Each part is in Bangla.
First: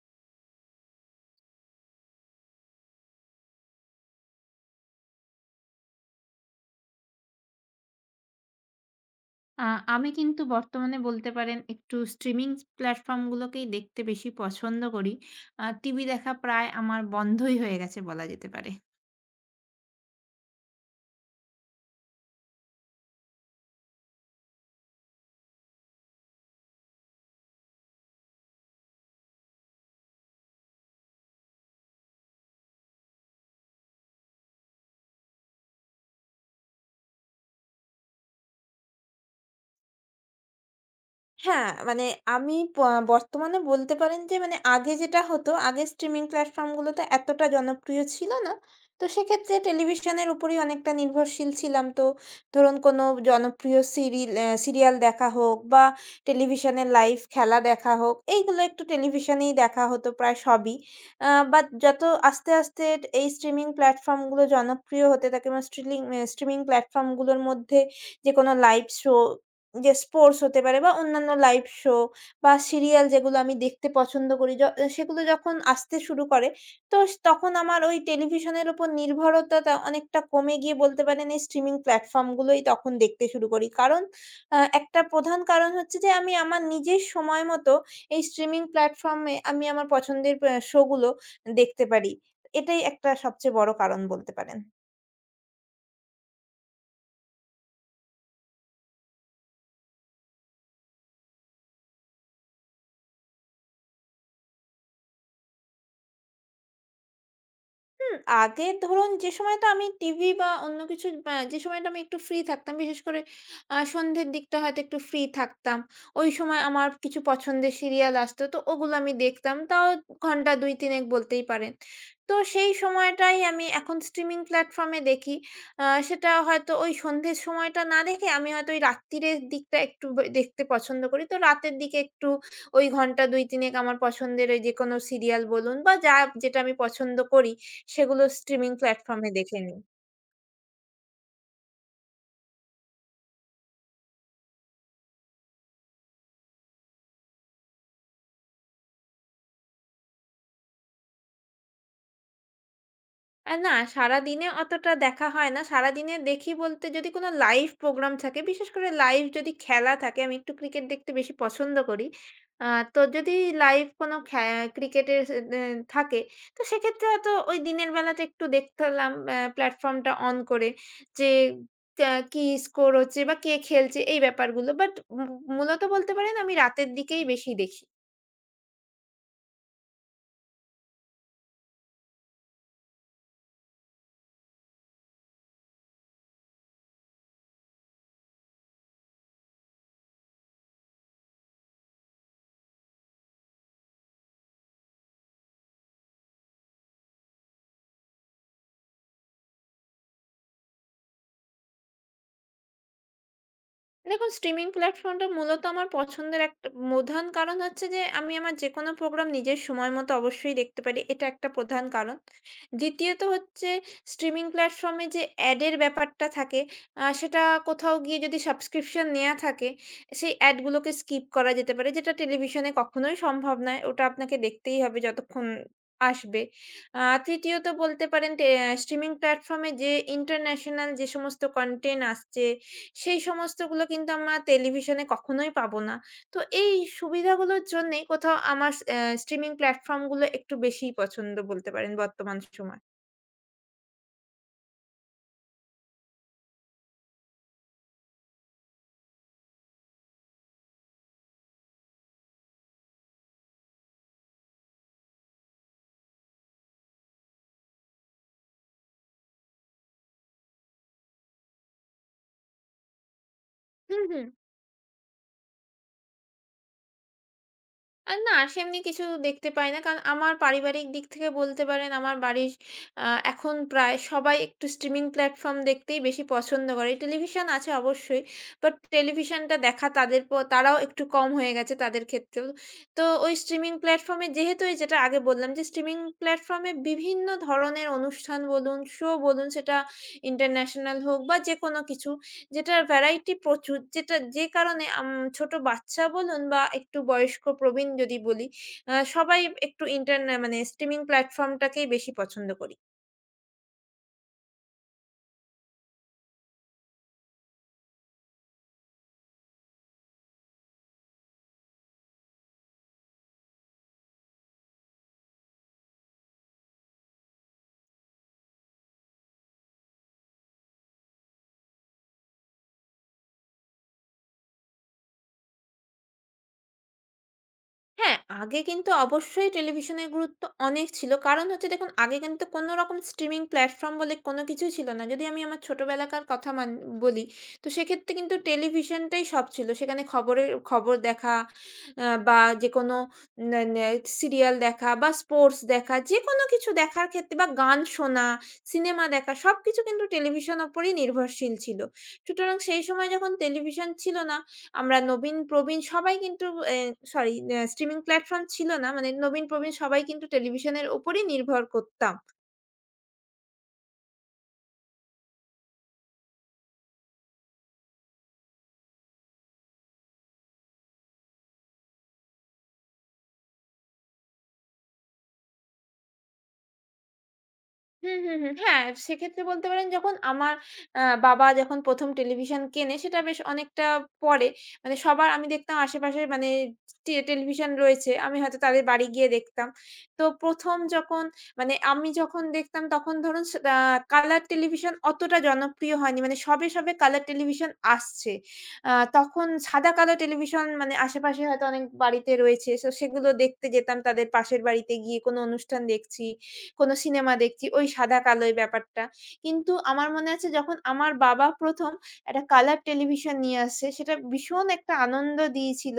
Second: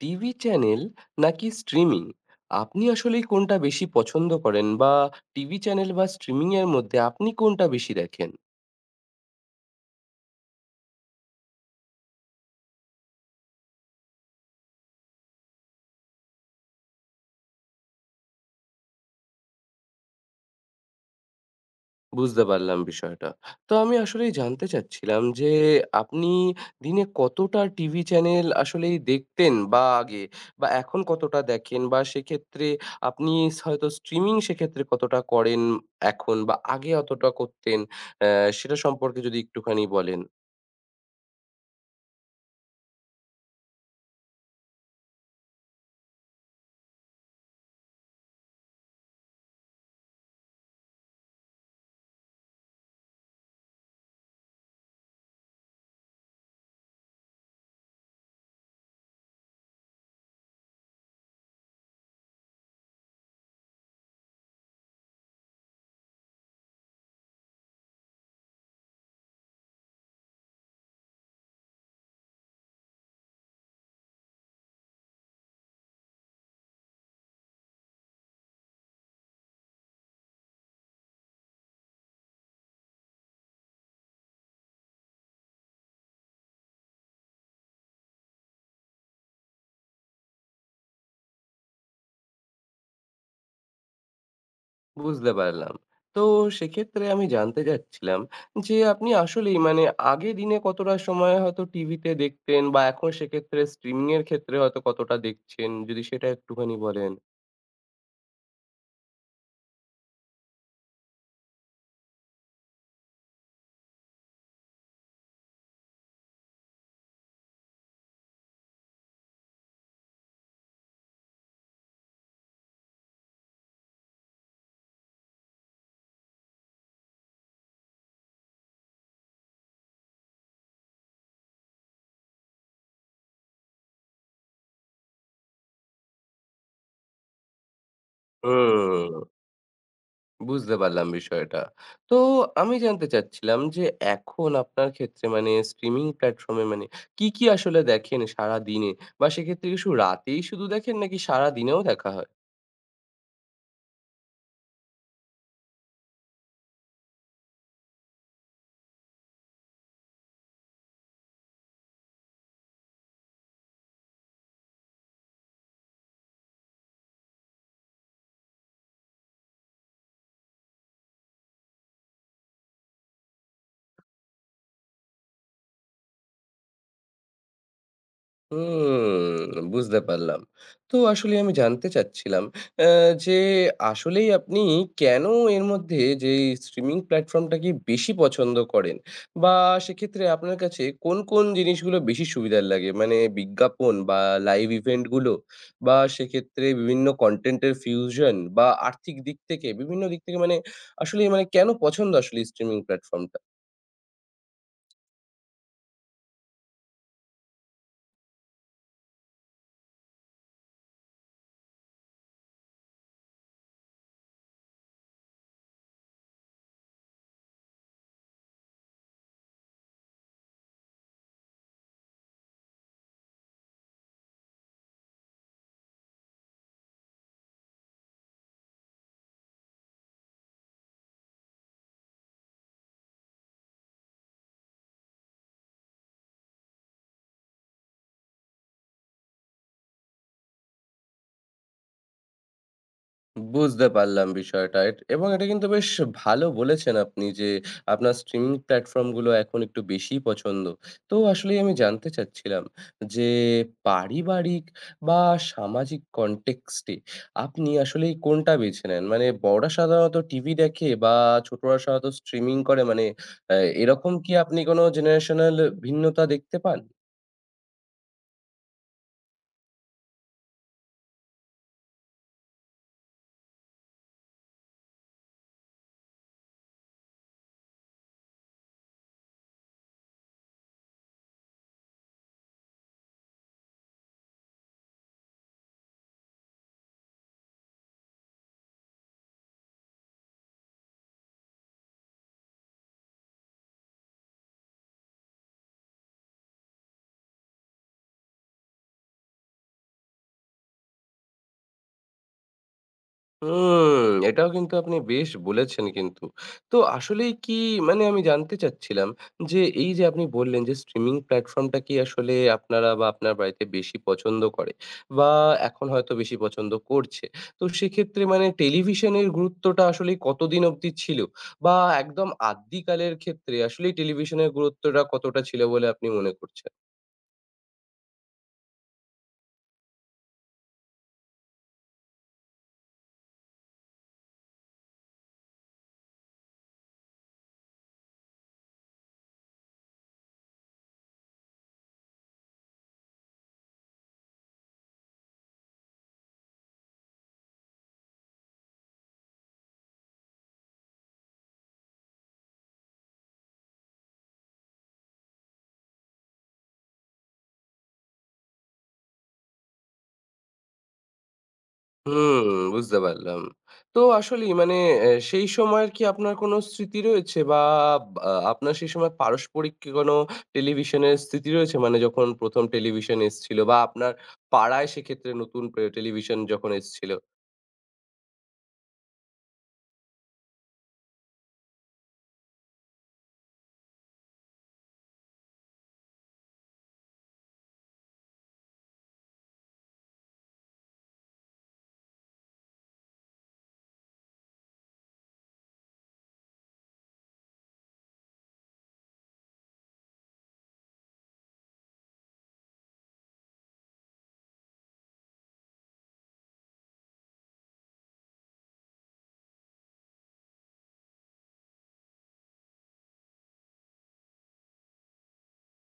টিভি চ্যানেল নাকি স্ট্রিমিং? আপনি আসলেই কোনটা বেশি পছন্দ করেন, বা টিভি চ্যানেল বা স্ট্রিমিং এর মধ্যে আপনি কোনটা বেশি দেখেন? আ আমি কিন্তু বর্তমানে বলতে পারেন একটু স্ট্রিমিং প্ল্যাটফর্ম গুলোকেই দেখতে বেশি পছন্দ করি। টিভি দেখা প্রায় আমার বন্ধই হয়ে গেছে বলা যেতে পারে। বুঝতে পারলাম বিষয়টা। তো আমি আসলেই জানতে চাচ্ছিলাম যে আপনি দিনে কতটা টিভি চ্যানেল আসলেই দেখতেন বা আগে, বা এখন কতটা দেখেন, বা সেক্ষেত্রে আপনি হয়তো স্ট্রিমিং সেক্ষেত্রে কতটা করেন এখন, বা আগে অতটা করতেন? অ্যা সেটা সম্পর্কে যদি একটুখানি বলেন। হ্যাঁ, মানে আমি প বর্তমানে বলতে পারেন যে মানে আগে যেটা হতো, আগে স্ট্রিমিং প্ল্যাটফর্ম গুলোতে এতটা জনপ্রিয় ছিল না। তো সেক্ষেত্রে টেলিভিশনের উপরেই অনেকটা নির্ভরশীল ছিলাম। তো ধরুন কোনো জনপ্রিয় সিরিল অ্যা সিরিয়াল দেখা হোক বা টেলিভিশনের লাইভ খেলা দেখা হোক, এইগুলো একটু টেলিভিশনেই দেখা হতো প্রায় সবই। বাট আস্তে আস্তে এই স্ট্রিমিং প্ল্যাটফর্ম গুলো জনপ্রিয় হতে থাকে বা স্ট্রিলিং অ্যা স্ট্রিমিং প্ল্যাটফর্ম গুলোর মধ্যে যেকোনো লাইভ শো, যে স্পোর্টস হতে পারে বা অন্যান্য লাইভ শো বা সিরিয়াল যেগুলো আমি দেখতে পছন্দ করি, সেগুলো যখন আসতে শুরু করে, তো তখন আমার ওই টেলিভিশনের উপর নির্ভরতাটা অনেকটা কমে গিয়ে বলতে পারেন এই স্ট্রিমিং প্ল্যাটফর্ম গুলোই তখন দেখতে শুরু করি। কারণ একটা প্রধান কারণ হচ্ছে যে আমি আমার নিজের সময় মতো এই স্ট্রিমিং প্ল্যাটফর্ম এ আমি আমার পছন্দের শো গুলো দেখতে পারি। এটাই একটা সবচেয়ে বড় কারণ বলতে পারেন। বুঝতে পারলাম। তো সেক্ষেত্রে আমি জানতে চাচ্ছিলাম যে আপনি আসলেই মানে আগে দিনে কতটা সময় হয়তো টিভিতে দেখতেন, বা এখন সেক্ষেত্রে স্ট্রিমিং এর ক্ষেত্রে হয়তো কতটা দেখছেন? যদি সেটা একটুখানি বলেন। হুম। আগে ধরুন যে সময়টা আমি টিভি বা অন্য কিছু বা যে সময়টা আমি একটু ফ্রি থাকতাম, বিশেষ করে সন্ধ্যের দিকটা হয়তো একটু ফ্রি থাকতাম। ওই সময় আমার কিছু পছন্দের সিরিয়াল আসতো, তো ওগুলো আমি দেখতাম। তাও ঘন্টা ২-৩ এক বলতেই পারেন। তো সেই সময়টাই আমি এখন স্ট্রিমিং প্ল্যাটফর্মে দেখি। সেটা হয়তো ওই সন্ধ্যের সময়টা না দেখে আমি হয়তো ওই রাত্তিরের দিকটা একটু ব দেখতে পছন্দ করি। তো রাতের দিকে একটু ওই ঘন্টা ২-৩ এক আমার পছন্দের ওই যেকোনো সিরিয়াল বলুন বা যেটা আমি পছন্দ করি সেগুলো স্ট্রিমিং হুম। প্ল্যাটফর্ম এ দেখে নিই। বুঝতে পারলাম বিষয়টা। তো আমি জানতে চাচ্ছিলাম যে এখন আপনার ক্ষেত্রে মানে স্ট্রিমিং প্ল্যাটফর্মে মানে কি, কি আসলে দেখেন সারাদিনে? বা সেক্ষেত্রে কি শুধু রাতেই শুধু দেখেন, নাকি সারাদিনেও দেখা হয়? না, সারাদিনে অতটা দেখা হয় না। সারাদিনে দেখি বলতে, যদি কোনো লাইভ প্রোগ্রাম থাকে, বিশেষ করে লাইভ যদি খেলা থাকে, আমি একটু ক্রিকেট দেখতে বেশি পছন্দ করি। আ তো যদি লাইভ কোনো ক্রিকেটের এ থাকে, তো সেক্ষেত্রে হয়তো ওই দিনের বেলাতে একটু দেখলাম প্ল্যাটফর্মটা অন করে, যে কি স্কোর হচ্ছে বা কে খেলছে, এই ব্যাপারগুলো। বাট মূলত বলতে পারেন আমি রাতের দিকেই বেশি দেখি। হুম, বুঝতে পারলাম। তো আসলে আমি জানতে চাচ্ছিলাম আ যে আসলেই আপনি কেন এর মধ্যে যে এই স্ট্রিমিং প্ল্যাটফর্মটাকে বেশি পছন্দ করেন? বা সেক্ষেত্রে আপনার কাছে কোন, কোন জিনিসগুলো বেশি সুবিধার লাগে? মানে বিজ্ঞাপন, বা লাইভ ইভেন্ট গুলো, বা সেক্ষেত্রে বিভিন্ন কনটেন্ট এর ফিউশন, বা আর্থিক দিক থেকে, বিভিন্ন দিক থেকে মানে আসলে মানে কেন পছন্দ আসলে স্ট্রিমিং প্ল্যাটফর্মটা? দেখুন, স্ট্রিমিং প্ল্যাটফর্মটা মূলত আমার পছন্দের একটা প্রধান কারণ হচ্ছে যে আমি আমার যেকোনো প্রোগ্রাম নিজের সময় মতো অবশ্যই দেখতে পারি। এটা একটা প্রধান কারণ। দ্বিতীয়ত হচ্ছে, স্ট্রিমিং প্ল্যাটফর্মে যে অ্যাডের ব্যাপারটা থাকে, সেটা কোথাও গিয়ে যদি সাবস্ক্রিপশন নেয়া থাকে, সেই অ্যাডগুলোকে স্কিপ করা যেতে পারে। যেটা টেলিভিশনে কখনোই সম্ভব নয়। ওটা আপনাকে দেখতেই হবে যতক্ষণ আসবে। তৃতীয়ত বলতে পারেন স্ট্রিমিং প্ল্যাটফর্মে যে ইন্টারন্যাশনাল যে সমস্ত কনটেন্ট আসছে, সেই সমস্তগুলো কিন্তু আমরা টেলিভিশনে কখনোই পাবো না। তো এই সুবিধাগুলোর জন্যেই কোথাও আমার স অ্যা স্ট্রিমিং প্ল্যাটফর্ম গুলো একটু বেশিই পছন্দ বলতে পারেন বর্তমান সময়। বুঝতে পারলাম বিষয়টা। এবং এটা কিন্তু বেশ ভালো বলেছেন আপনি যে, আপনার স্ট্রিমিং প্ল্যাটফর্ম গুলো এখন একটু বেশিই পছন্দ। তো আসলেই আমি জানতে চাচ্ছিলাম যে, পারিবারিক বা সামাজিক কনটেক্সট এ আপনি আসলেই কোনটা বেছে নেন? মানে বড়রা সাধারণত টিভি দেখে, বা ছোটরা সাধারণত স্ট্রিমিং করে মানে হুম, এরকম হুম। কি আপনি কোনো জেনারেশনাল ভিন্নতা দেখতে পান? না, সেমনি কিছু দেখতে পাই না। কারণ আমার পারিবারিক দিক থেকে বলতে পারেন আমার বাড়ির আ এখন প্রায় সবাই একটু স্ট্রিমিং প্ল্যাটফর্ম দেখতেই বেশি পছন্দ করে। টেলিভিশন আছে অবশ্যই। বাট টেলিভিশনটা দেখা তাদের প তারাও একটু কম হয়ে গেছে তাদের ক্ষেত্রেও। তো ওই স্ট্রিমিং প্ল্যাটফর্মে যেহেতু এই, যেটা আগে বললাম, যে স্ট্রিমিং প্ল্যাটফর্মে বিভিন্ন ধরনের অনুষ্ঠান বলুন, শো বলুন, সেটা ইন্টারন্যাশনাল হোক বা যেকোনো কিছু, যেটার ভ্যারাইটি প্রচুর। যেটা, যে কারণে ছোট বাচ্চা বলুন বা একটু বয়স্ক প্রবীণ যদি বলি, সবাই একটু মানে স্ট্রিমিং প্ল্যাটফর্মটাকেই বেশি পছন্দ করি। হুম, এটাও কিন্তু আপনি বেশ বলেছেন কিন্তু। তো আসলেই কি মানে আমি জানতে চাচ্ছিলাম যে, এই যে আপনি বললেন যে স্ট্রিমিং প্ল্যাটফর্মটা কি আসলে আপনারা বা আপনার বাড়িতে বেশি পছন্দ করে, বা এখন হয়তো বেশি পছন্দ করছে। তো সেক্ষেত্রে মানে টেলিভিশনের গুরুত্বটা আসলে কতদিন অবধি ছিল? বা একদম আদ্যিকালের ক্ষেত্রে আসলেই টেলিভিশনের গুরুত্বটা কতটা ছিল বলে আপনি মনে করছেন? হ্যাঁ, আগে কিন্তু অবশ্যই টেলিভিশনের গুরুত্ব অনেক ছিল। কারণ হচ্ছে, দেখুন, আগে কিন্তু কোনো রকম স্ট্রিমিং প্ল্যাটফর্ম বলে কোনো কিছুই ছিল না। যদি আমি আমার ছোটবেলাকার কথা বলি, তো সেক্ষেত্রে কিন্তু টেলিভিশনটাই সব ছিল। সেখানে খবরের খবর দেখা, বা যেকোনো নে নে সিরিয়াল দেখা বা স্পোর্টস দেখা, যেকোনো কিছু দেখার ক্ষেত্রে, বা গান শোনা, সিনেমা দেখা, সবকিছু কিন্তু টেলিভিশন উপরেই নির্ভরশীল ছিল। সুতরাং সেই সময় যখন টেলিভিশন ছিল না, আমরা নবীন-প্রবীণ সবাই কিন্তু এ সরি, স্ট্রিমিং প্ল্যাটফর্ম ছিল না। মানে নবীন-প্রবীণ সবাই কিন্তু টেলিভিশনের উপরই নির্ভর করতাম। হুম, বুঝতে পারলাম। তো আসলেই মানে সেই সময়ের কি আপনার কোনো স্মৃতি রয়েছে, বা আপনার সেই সময় পারস্পরিক কি কোনো টেলিভিশনের স্মৃতি রয়েছে? মানে যখন ১ম টেলিভিশন এসছিল, বা আপনার পাড়ায় সেক্ষেত্রে নতুন টেলিভিশন যখন এসছিল? হুম, হুম, হুম। হ্যাঁ, সেক্ষেত্রে বলতে পারেন যখন আমার বাবা যখন ১ম টেলিভিশন কেনে, সেটা বেশ অনেকটা পরে। মানে সবার আমি দেখতাম আশেপাশে, মানে টেলিভিশন রয়েছে। আমি হয়তো তাদের বাড়ি গিয়ে দেখতাম। তো ১ম যখন, মানে আমি যখন দেখতাম তখন ধরুন স আ কালার টেলিভিশন অতটা জনপ্রিয় হয়নি। মানে সবে সবে কালার টেলিভিশন আসছে। তখন সাদা-কালো টেলিভিশন মানে আশেপাশে হয়তো অনেক বাড়িতে রয়েছে। সো সেগুলো দেখতে যেতাম, তাদের পাশের বাড়িতে গিয়ে কোনো অনুষ্ঠান দেখছি, কোনো সিনেমা দেখছি, ওই সাদা কালোয় ব্যাপারটা। কিন্তু আমার মনে আছে, যখন আমার বাবা ১ম একটা কালার টেলিভিশন নিয়ে আসে, সেটা ভীষণ একটা আনন্দ দিয়েছিল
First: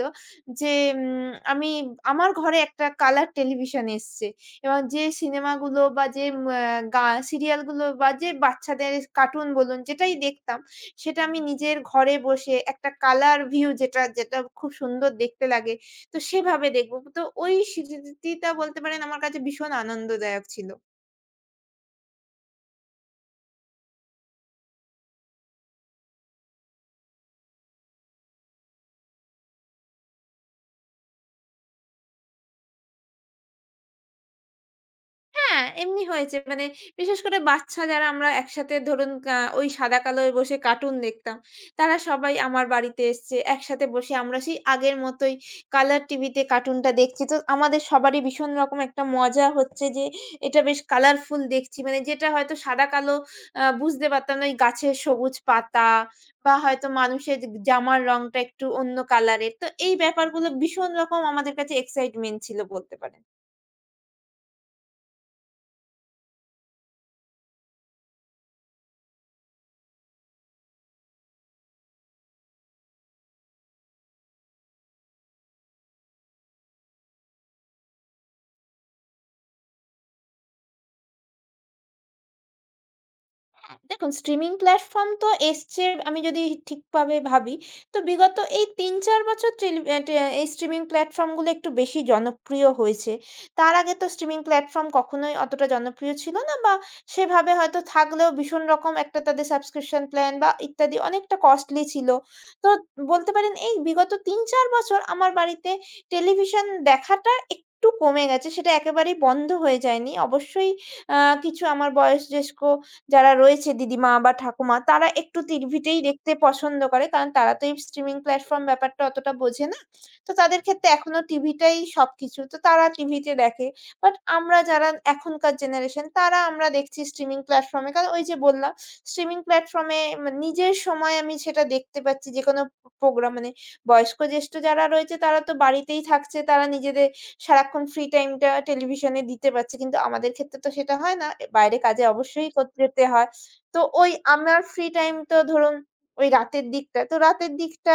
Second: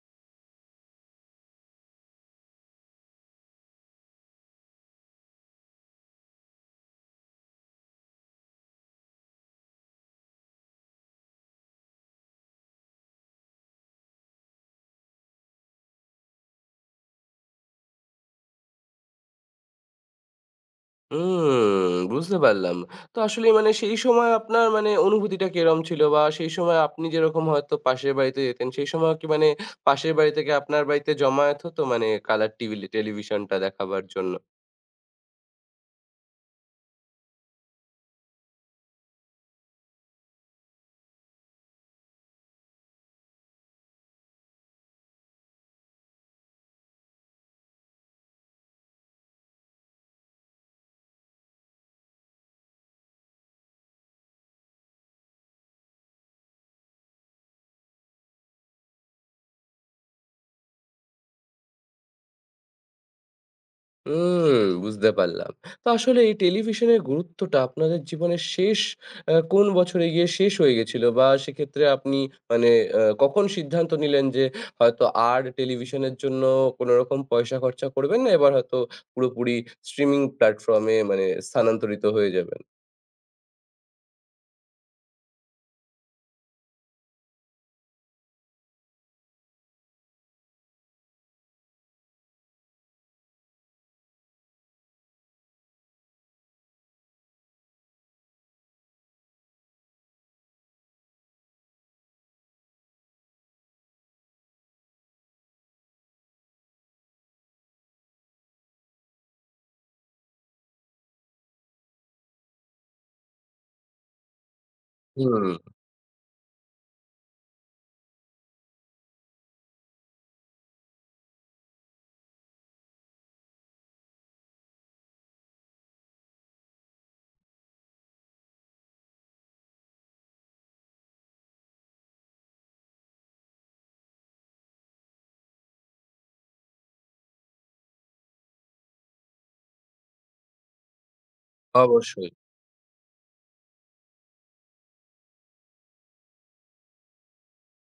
যে, আমি, আমার ঘরে একটা কালার টেলিভিশন এসছে, এবং যে সিনেমাগুলো বা যে উম আ গা সিরিয়ালগুলো বা যে বাচ্চাদের কার্টুন বলুন, যেটাই দেখতাম, সেটা আমি নিজের ঘরে বসে একটা কালার ভিউ, যেটা খুব সুন্দর দেখতে লাগে, তো সেভাবে দেখব। তো ওই স্মৃতিটা বলতে পারেন আমার কাছে ভীষণ আনন্দদায়ক ছিল। হুম, বুঝতে পারলাম। তো আসলেই মানে সেই সময় আপনার মানে অনুভূতিটা কিরকম ছিল? বা সেই সময় আপনি যেরকম হয়তো পাশের বাড়িতে যেতেন, সেই সময়ও কি মানে পাশের বাড়ি থেকে আপনার বাড়িতে জমায়েত হতো মানে কালার টিভি টেলিভিশনটা দেখাবার জন্য? হ্যাঁ, এমনি হয়েছে। মানে বিশেষ করে বাচ্চা যারা আমরা একসাথে ধরুন ওই সাদা কালোয় বসে কার্টুন দেখতাম। তারা সবাই আমার বাড়িতে এসছে। একসাথে বসে আমরা সেই আগের মতোই কালার টিভিতে কার্টুনটা দেখছি। তো আমাদের সবারই ভীষণ রকম একটা মজা হচ্ছে যে এটা বেশ কালারফুল দেখছি। মানে যেটা হয়তো সাদা কালো, বুঝতে পারতাম না ওই গাছের সবুজ পাতা বা হয়তো মানুষের জামার রংটা একটু অন্য কালারের। তো এই ব্যাপারগুলো ভীষণ রকম আমাদের কাছে এক্সাইটমেন্ট ছিল বলতে পারেন। হুম, বুঝতে পারলাম। তো আসলে এই টেলিভিশনের গুরুত্বটা আপনাদের জীবনের শেষ কোন বছরে গিয়ে শেষ হয়ে গেছিল? বা সেক্ষেত্রে আপনি মানে কখন সিদ্ধান্ত নিলেন যে হয়তো আর টেলিভিশনের জন্য কোনরকম পয়সা খরচা করবেন না, এবার হয়তো পুরোপুরি স্ট্রিমিং প্ল্যাটফর্ম এ মানে স্থানান্তরিত হয়ে যাবেন? দেখুন, স্ট্রিমিং প্ল্যাটফর্ম তো এসছে, আমি যদি ঠিকভাবে ভাবি, তো বিগত এই ৩-৪ বছর টেলি অ্যা টে এই স্ট্রিমিং প্ল্যাটফর্মগুলো একটু বেশি জনপ্রিয় হয়েছে। তার আগে তো স্ট্রিমিং প্ল্যাটফর্ম কখনোই অতটা জনপ্রিয় ছিল না, বা সেভাবে হয়তো থাকলেও ভীষণ রকম একটা, তাদের সাবস্ক্রিপশন প্ল্যান বা ইত্যাদি অনেকটা কস্টলি ছিল। তো বলতে পারেন এই বিগত ৩-৪ বছর আমার বাড়িতে টেলিভিশন দেখাটা একটু কমে গেছে। সেটা একেবারেই বন্ধ হয়ে যায়নি। অবশ্যই আ কিছু আমার বয়োজ্যেষ্ঠ যারা রয়েছে, দিদিমা বা ঠাকুমা, তারা একটু হুম, টিভিতেই দেখতে পছন্দ করে। কারণ তারা তো এই স্ট্রিমিং প্ল্যাটফর্ম ব্যাপারটা অতটা বোঝে না। তো তাদের ক্ষেত্রে এখনো টিভিটাই সবকিছু। তো তারা টিভিতে দেখে। বাট আমরা যারা এখনকার জেনারেশন, তারা আমরা দেখছি স্ট্রিমিং প্ল্যাটফর্ম এ। কারণ ওই যে বললাম, স্ট্রিমিং প্ল্যাটফর্ম এ নিজের সময় আমি সেটা দেখতে পাচ্ছি যেকোনো প্রোগ্রাম, মানে বয়স্ক জ্যেষ্ঠ যারা রয়েছে, তারা তো বাড়িতেই থাকছে। তারা নিজেদের সারাক্ষণ ফ্রি টাইমটা টেলিভিশনে দিতে পারছি। কিন্তু আমাদের ক্ষেত্রে তো সেটা হয় না। এ বাইরে কাজে অবশ্যই, অবশ্যই যেতে হয়। তো ওই আমার ফ্রি টাইম তো ধরুন ওই রাতের দিকটা। তো রাতের দিকটা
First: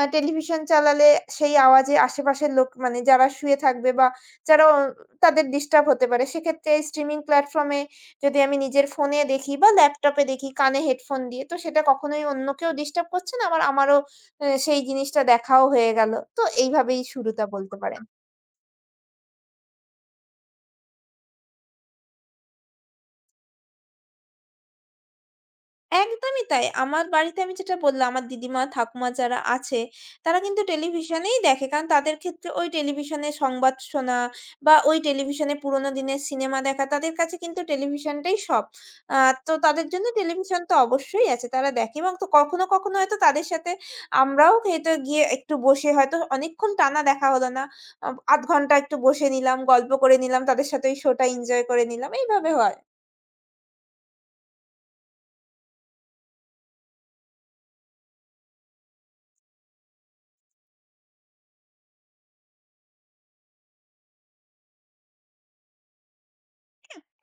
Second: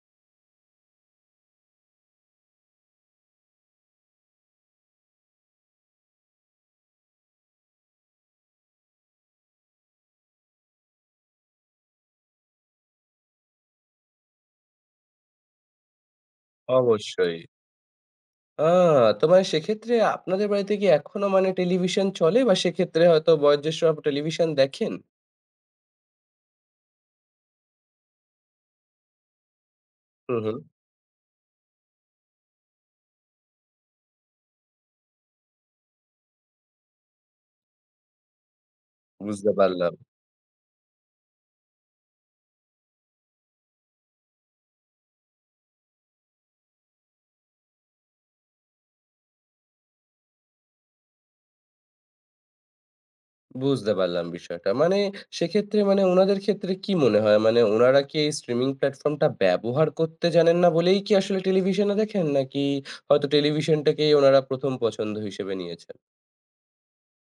টেলিভিশন চালালে সেই আওয়াজে আশেপাশের লোক মানে যারা শুয়ে থাকবে বা যারা অ তাদের ডিস্টার্ব হতে পারে। সেক্ষেত্রে স্ট্রিমিং প্ল্যাটফর্ম এ যদি আমি নিজের ফোনে দেখি বা ল্যাপটপে দেখি কানে হেডফোন দিয়ে, তো সেটা কখনোই অন্য কেউ ডিস্টার্ব করছে না। আবার আমারও সেই জিনিসটা দেখাও হয়ে গেল। তো এইভাবেই অবশ্যই। শুরুটা বলতে পারেন। আ তো মানে সেক্ষেত্রে আপনাদের বাড়িতে কি এখনো মানে টেলিভিশন চলে? বা সেক্ষেত্রে হয়তো বয়োজ্যেষ্ঠরা টেলিভিশন দেখেন? একদমই তাই। আমার বাড়িতে আমি যেটা বললাম, আমার দিদিমা, ঠাকুমা যারা আছে, তারা হুম, হুম, কিন্তু টেলিভিশনেই দেখে। কারণ তাদের ক্ষেত্রে ওই টেলিভিশনে সংবাদ শোনা বা ওই টেলিভিশনে পুরোনো দিনের সিনেমা দেখা, তাদের কাছে কিন্তু টেলিভিশনটাই সব। আ বুঝতে তো তাদের পারলাম। জন্য টেলিভিশন তো অবশ্যই আছে। তারা দেখে, এবং তো কখনো কখনো হয়তো তাদের সাথে আমরাও হয়তো গিয়ে একটু বসে, হয়তো অনেকক্ষণ টানা দেখা হলো না। ০.৫ ঘন্টা একটু বসে নিলাম, গল্প করে নিলাম, তাদের সাথে ওই শোটা এনজয় করে নিলাম। এইভাবে হয়। বুঝতে পারলাম বিষয়টা। মানে সেক্ষেত্রে মানে উনাদের ক্ষেত্রে কি মনে হয়? মানে উনারা কি এই স্ট্রিমিং প্ল্যাটফর্মটা ব্যবহার করতে জানেন না বলেই কি আসলে টেলিভিশনে দেখেন? নাকি হয়তো টেলিভিশনটাকেই উনারা ১ম পছন্দ হিসেবে নিয়েছেন?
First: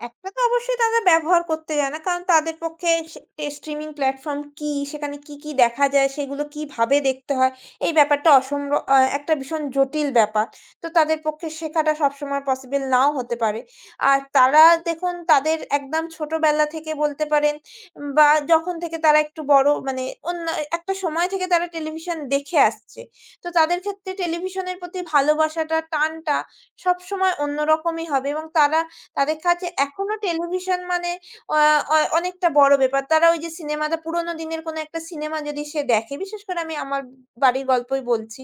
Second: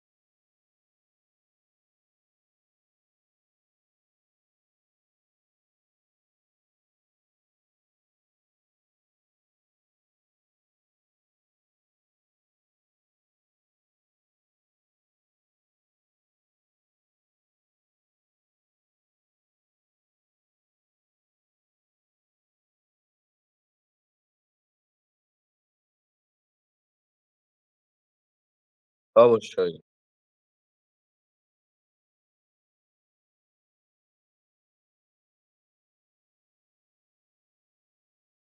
একটা তো অবশ্যই তারা ব্যবহার করতে জানে না। কারণ তাদের পক্ষে সে স্ট্রিমিং প্ল্যাটফর্ম কী, সেখানে কী কী দেখা যায়, সেগুলো কিভাবে দেখতে হয়, এই ব্যাপারটা অসম্ভ আ একটা ভীষণ জটিল ব্যাপার। তো তাদের পক্ষে শেখাটা সবসময় পসিবল নাও হতে পারে। আর তারা, দেখুন, তাদের একদম ছোটবেলা থেকে বলতে পারেন, বা যখন থেকে তারা একটু বড়, মানে অন্য একটা সময় থেকে তারা টেলিভিশন দেখে আসছে। তো তাদের ক্ষেত্রে টেলিভিশনের প্রতি ভালোবাসাটা, টানটা সবসময় অন্যরকমই হবে। এবং তারা, তাদের কাছে অবশ্যই। এখনো টেলিভিশন মানে আ অনেকটা বড় ব্যাপার। তারা ওই যে সিনেমাটা, পুরোনো দিনের কোনো একটা সিনেমা যদি সে দেখে, বিশেষ করে আমি আমার বাড়ির গল্পই বলছি।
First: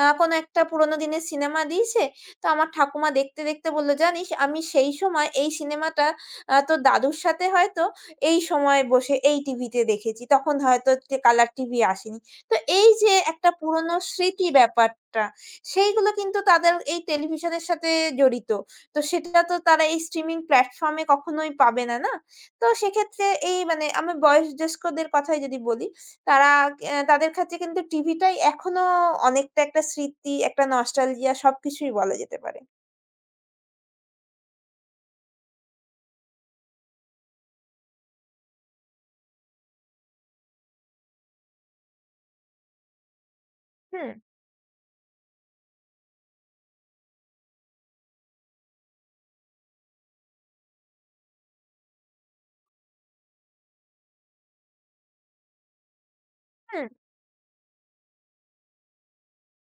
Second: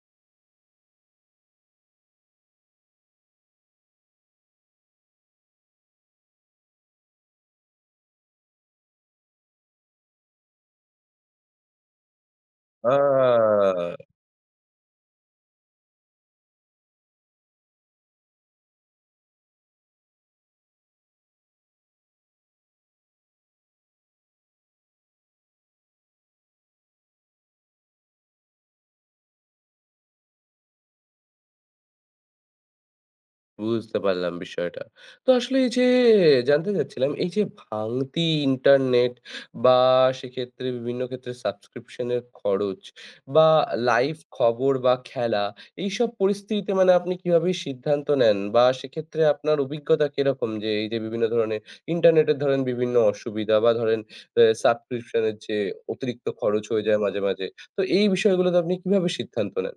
কোনো একটা পুরোনো দিনের সিনেমা দিয়েছে, তো আমার ঠাকুমা দেখতে দেখতে বলল, "জানিস আমি সেই সময় এই সিনেমাটা তোর দাদুর সাথে হয়তো এই সময় বসে এই টিভিতে দেখেছি। তখন হয়তো কালার টিভি আসেনি।" তো এই আ যে একটা পুরোনো স্মৃতি ব্যাপারটা, সেইগুলো কিন্তু তাদের এই টেলিভিশনের সাথে জড়িত। তো সেটা তো তারা এই স্ট্রিমিং প্ল্যাটফর্ম এ কখনোই পাবে না, না? তো সেক্ষেত্রে এই, মানে আমি বয়োজ্যেষ্ঠদের কথাই যদি বলি, তারা, তাদের ক্ষেত্রে কিন্তু টিভিটাই এখনো অনেকটা একটা স্মৃতি, একটা নস্টালজিয়া, সবকিছুই বলা যেতে পারে। বুঝতে পারলাম বিষয়টা। তো আসলে এই যে জানতে চাচ্ছিলাম, এই যে ভাঙতি ইন্টারনেট, বা সেক্ষেত্রে বিভিন্ন ক্ষেত্রে সাবস্ক্রিপশন এর খরচ, বা হুম। লাইভ খবর বা খেলা, এইসব পরিস্থিতিতে মানে আপনি কিভাবে সিদ্ধান্ত নেন? বা সেক্ষেত্রে আপনার অভিজ্ঞতা কিরকম যে এই যে বিভিন্ন ধরনের ইন্টারনেটের ধরেন বিভিন্ন অসুবিধা, বা ধরেন সাবস্ক্রিপশন এর যে অতিরিক্ত খরচ হুম, হয়ে যায় মাঝে, মাঝে। তো এই বিষয়গুলোতে আপনি কিভাবে সিদ্ধান্ত নেন?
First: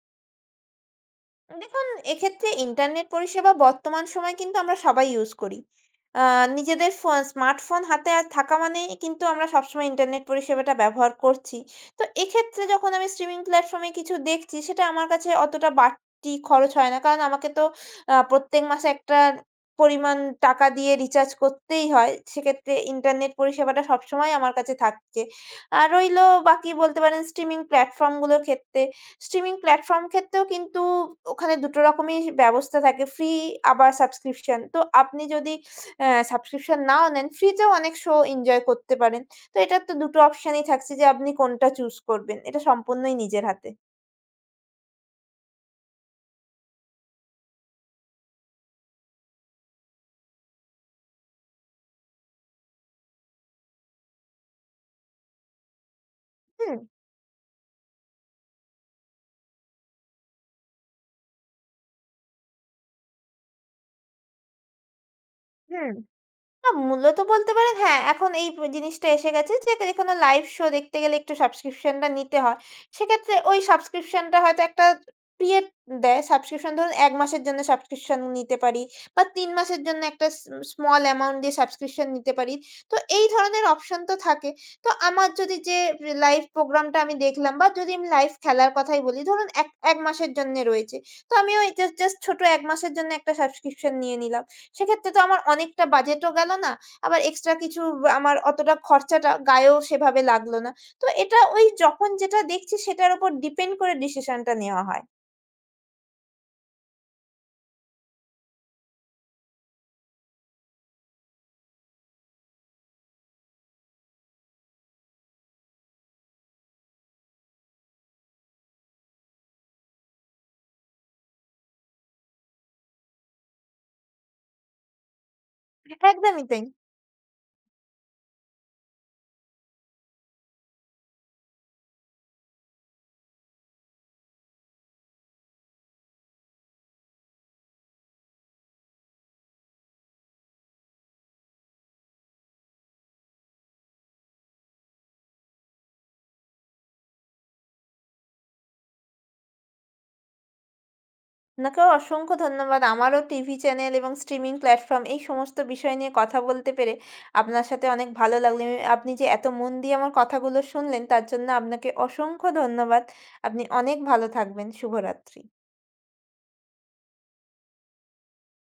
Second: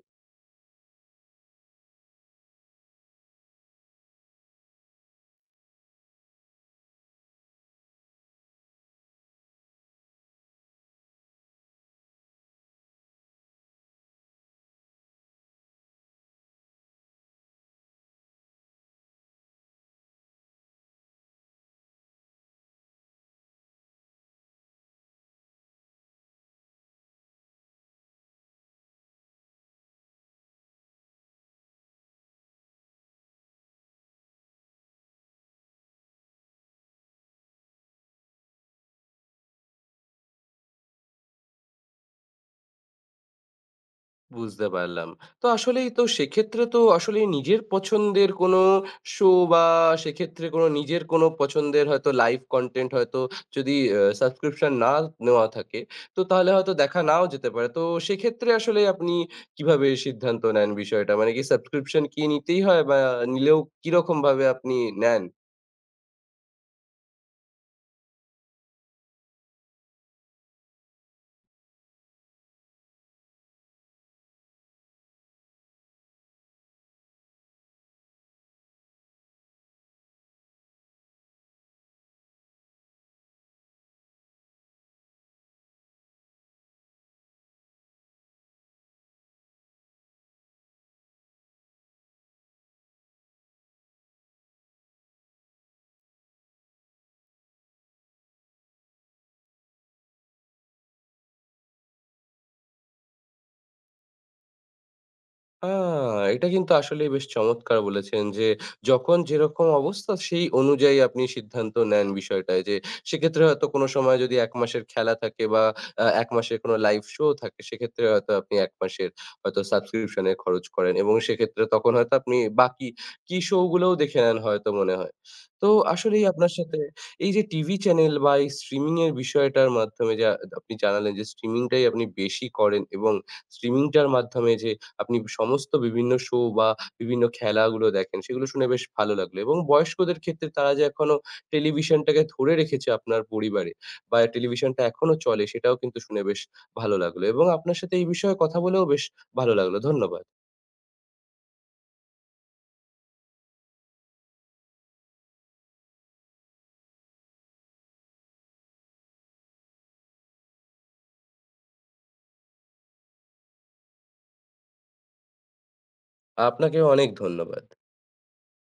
দেখুন, এক্ষেত্রে ইন্টারনেট পরিষেবা বর্তমান সময়ে কিন্তু আমরা সবাই ইউজ করি। আ নিজেদের স্মার্টফোন হাতে আর থাকা মানেই কিন্তু আমরা সবসময় ইন্টারনেট পরিষেবাটা ব্যবহার করছি। তো এক্ষেত্রে যখন আমি স্ট্রিমিং প্ল্যাটফর্মে কিছু দেখছি, সেটা আমার কাছে অতটা বাড়তি খরচ হয় না। কারণ আমাকে তো প্রত্যেক মাসে একটা পরিমাণ টাকা দিয়ে রিচার্জ করতেই হয়। সেক্ষেত্রে ইন্টারনেট পরিষেবাটা সবসময় আমার কাছে থাকছে। আর রইলো বাকি, বলতে পারেন স্ট্রিমিং প্ল্যাটফর্মগুলোর ক্ষেত্রে, স্ট্রিমিং প্ল্যাটফর্ম ক্ষেত্রেও কিন্তু ওখানে ২ টো রকমই ব্যবস্থা থাকে। ফ্রি, আবার সাবস্ক্রিপশন। তো আপনি যদি সাবস্ক্রিপশন নাও নেন, ফ্রি তেও অনেক শো এনজয় করতে পারেন। তো এটার তো ২ টো অপশনই থাকছে যে আপনি কোনটা চুজ করবেন। এটা সম্পূর্ণই নিজের হাতে। বুঝতে পারলাম। তো আসলেই তো সেক্ষেত্রে তো আসলে নিজের পছন্দের কোনো শো, বা সেক্ষেত্রে কোনো নিজের কোনো পছন্দের হয়তো লাইভ কনটেন্ট হয়তো যদি সাবস্ক্রিপশন না নেওয়া থাকে, তো তাহলে হয়তো হুম, দেখা নাও যেতে পারে। তো সেক্ষেত্রে আসলে আপনি কিভাবে সিদ্ধান্ত নেন বিষয়টা? মানে কি সাবস্ক্রিপশন কি নিতেই হয়, বা নিলেও কিরকমভাবে আপনি নেন? হুম। না, মূলত বলতে পারেন হ্যাঁ, এখন এই জিনিসটা এসে গেছে যে যেকোনো লাইভ শো দেখতে গেলে একটু সাবস্ক্রিপশনটা নিতে হয়। সেক্ষেত্রে ওই সাবস্ক্রিপশনটা হয়তো একটা পিরিয়ড দেয়। সাবস্ক্রিপশন ধরুন ১ মাসের জন্য সাবস্ক্রিপশন নিতে পারি, বা ৩ মাসের জন্য একটা স্মল অ্যামাউন্ট দিয়ে সাবস্ক্রিপশন নিতে পারি। তো এই ধরনের অপশন তো থাকে। তো আমার যদি যে লাইভ প্রোগ্রামটা আমি দেখলাম বা যদি আমি লাইভ খেলার কথাই বলি, ধরুন ১ মাসের জন্যে রয়েছে। তো আমি ওই জাস্ট ছোট ১ মাসের জন্য একটা সাবস্ক্রিপশন নিয়ে নিলাম। সেক্ষেত্রে তো আমার অনেকটা বাজেটও গেল না। আবার এক্সট্রা কিছু আমার অতটা খরচাটা গায়েও সেভাবে লাগলো না। তো এটা ওই যখন যেটা দেখছি সেটার উপর ডিপেন্ড করে ডিসিশনটা নেওয়া হয়। আ এটা কিন্তু আসলেই বেশ চমৎকার বলেছেন যে, যখন যেরকম অবস্থা সেই অনুযায়ী আপনি সিদ্ধান্ত নেন বিষয়টায় যে, সেক্ষেত্রে হয়তো কোনো সময় যদি ১ মাসের খেলা থাকে, বা ১ মাসের কোনো লাইভ শো থাকে, সেক্ষেত্রে হয়তো আপনি ১ মাসের হয়তো সাবস্ক্রিপশন এ খরচ করেন, এবং সেক্ষেত্রে তখন হয়তো আপনি বাকি কি শো গুলোও দেখে নেন হয়তো মনে হয়। তো আসলেই একদমই আপনার তাই। সাথে এই যে টিভি চ্যানেল বা এই স্ট্রিমিং এর বিষয়টার মাধ্যমে যা আপনি জানালেন যে স্ট্রিমিং টাই আপনি বেশি করেন, এবং স্ট্রিমিং টার মাধ্যমে যে আপনি সমস্ত বিভিন্ন শো বা বিভিন্ন খেলাগুলো দেখেন, সেগুলো শুনে বেশ ভালো লাগলো। এবং বয়স্কদের ক্ষেত্রে তারা যে এখনো টেলিভিশনটাকে ধরে রেখেছে আপনার পরিবারে, বা টেলিভিশনটা এখনো চলে, সেটাও কিন্তু শুনে বেশ ভালো লাগলো, এবং আপনার সাথে এই বিষয়ে কথা বলেও বেশ ভালো লাগলো। ধন্যবাদ। আপনাকেও অসংখ্য ধন্যবাদ। আমারও টিভি চ্যানেল এবং স্ট্রিমিং প্ল্যাটফর্ম এই সমস্ত বিষয় নিয়ে কথা বলতে পেরে আপনার সাথে অনেক ভালো লাগলো। আপনি যে এত মন দিয়ে আমার কথাগুলো শুনলেন, তার জন্য আপনাকে অসংখ্য ধন্যবাদ। আপনি অনেক ভালো থাকবেন। শুভরাত্রি। আপনাকেও অনেক ধন্যবাদ।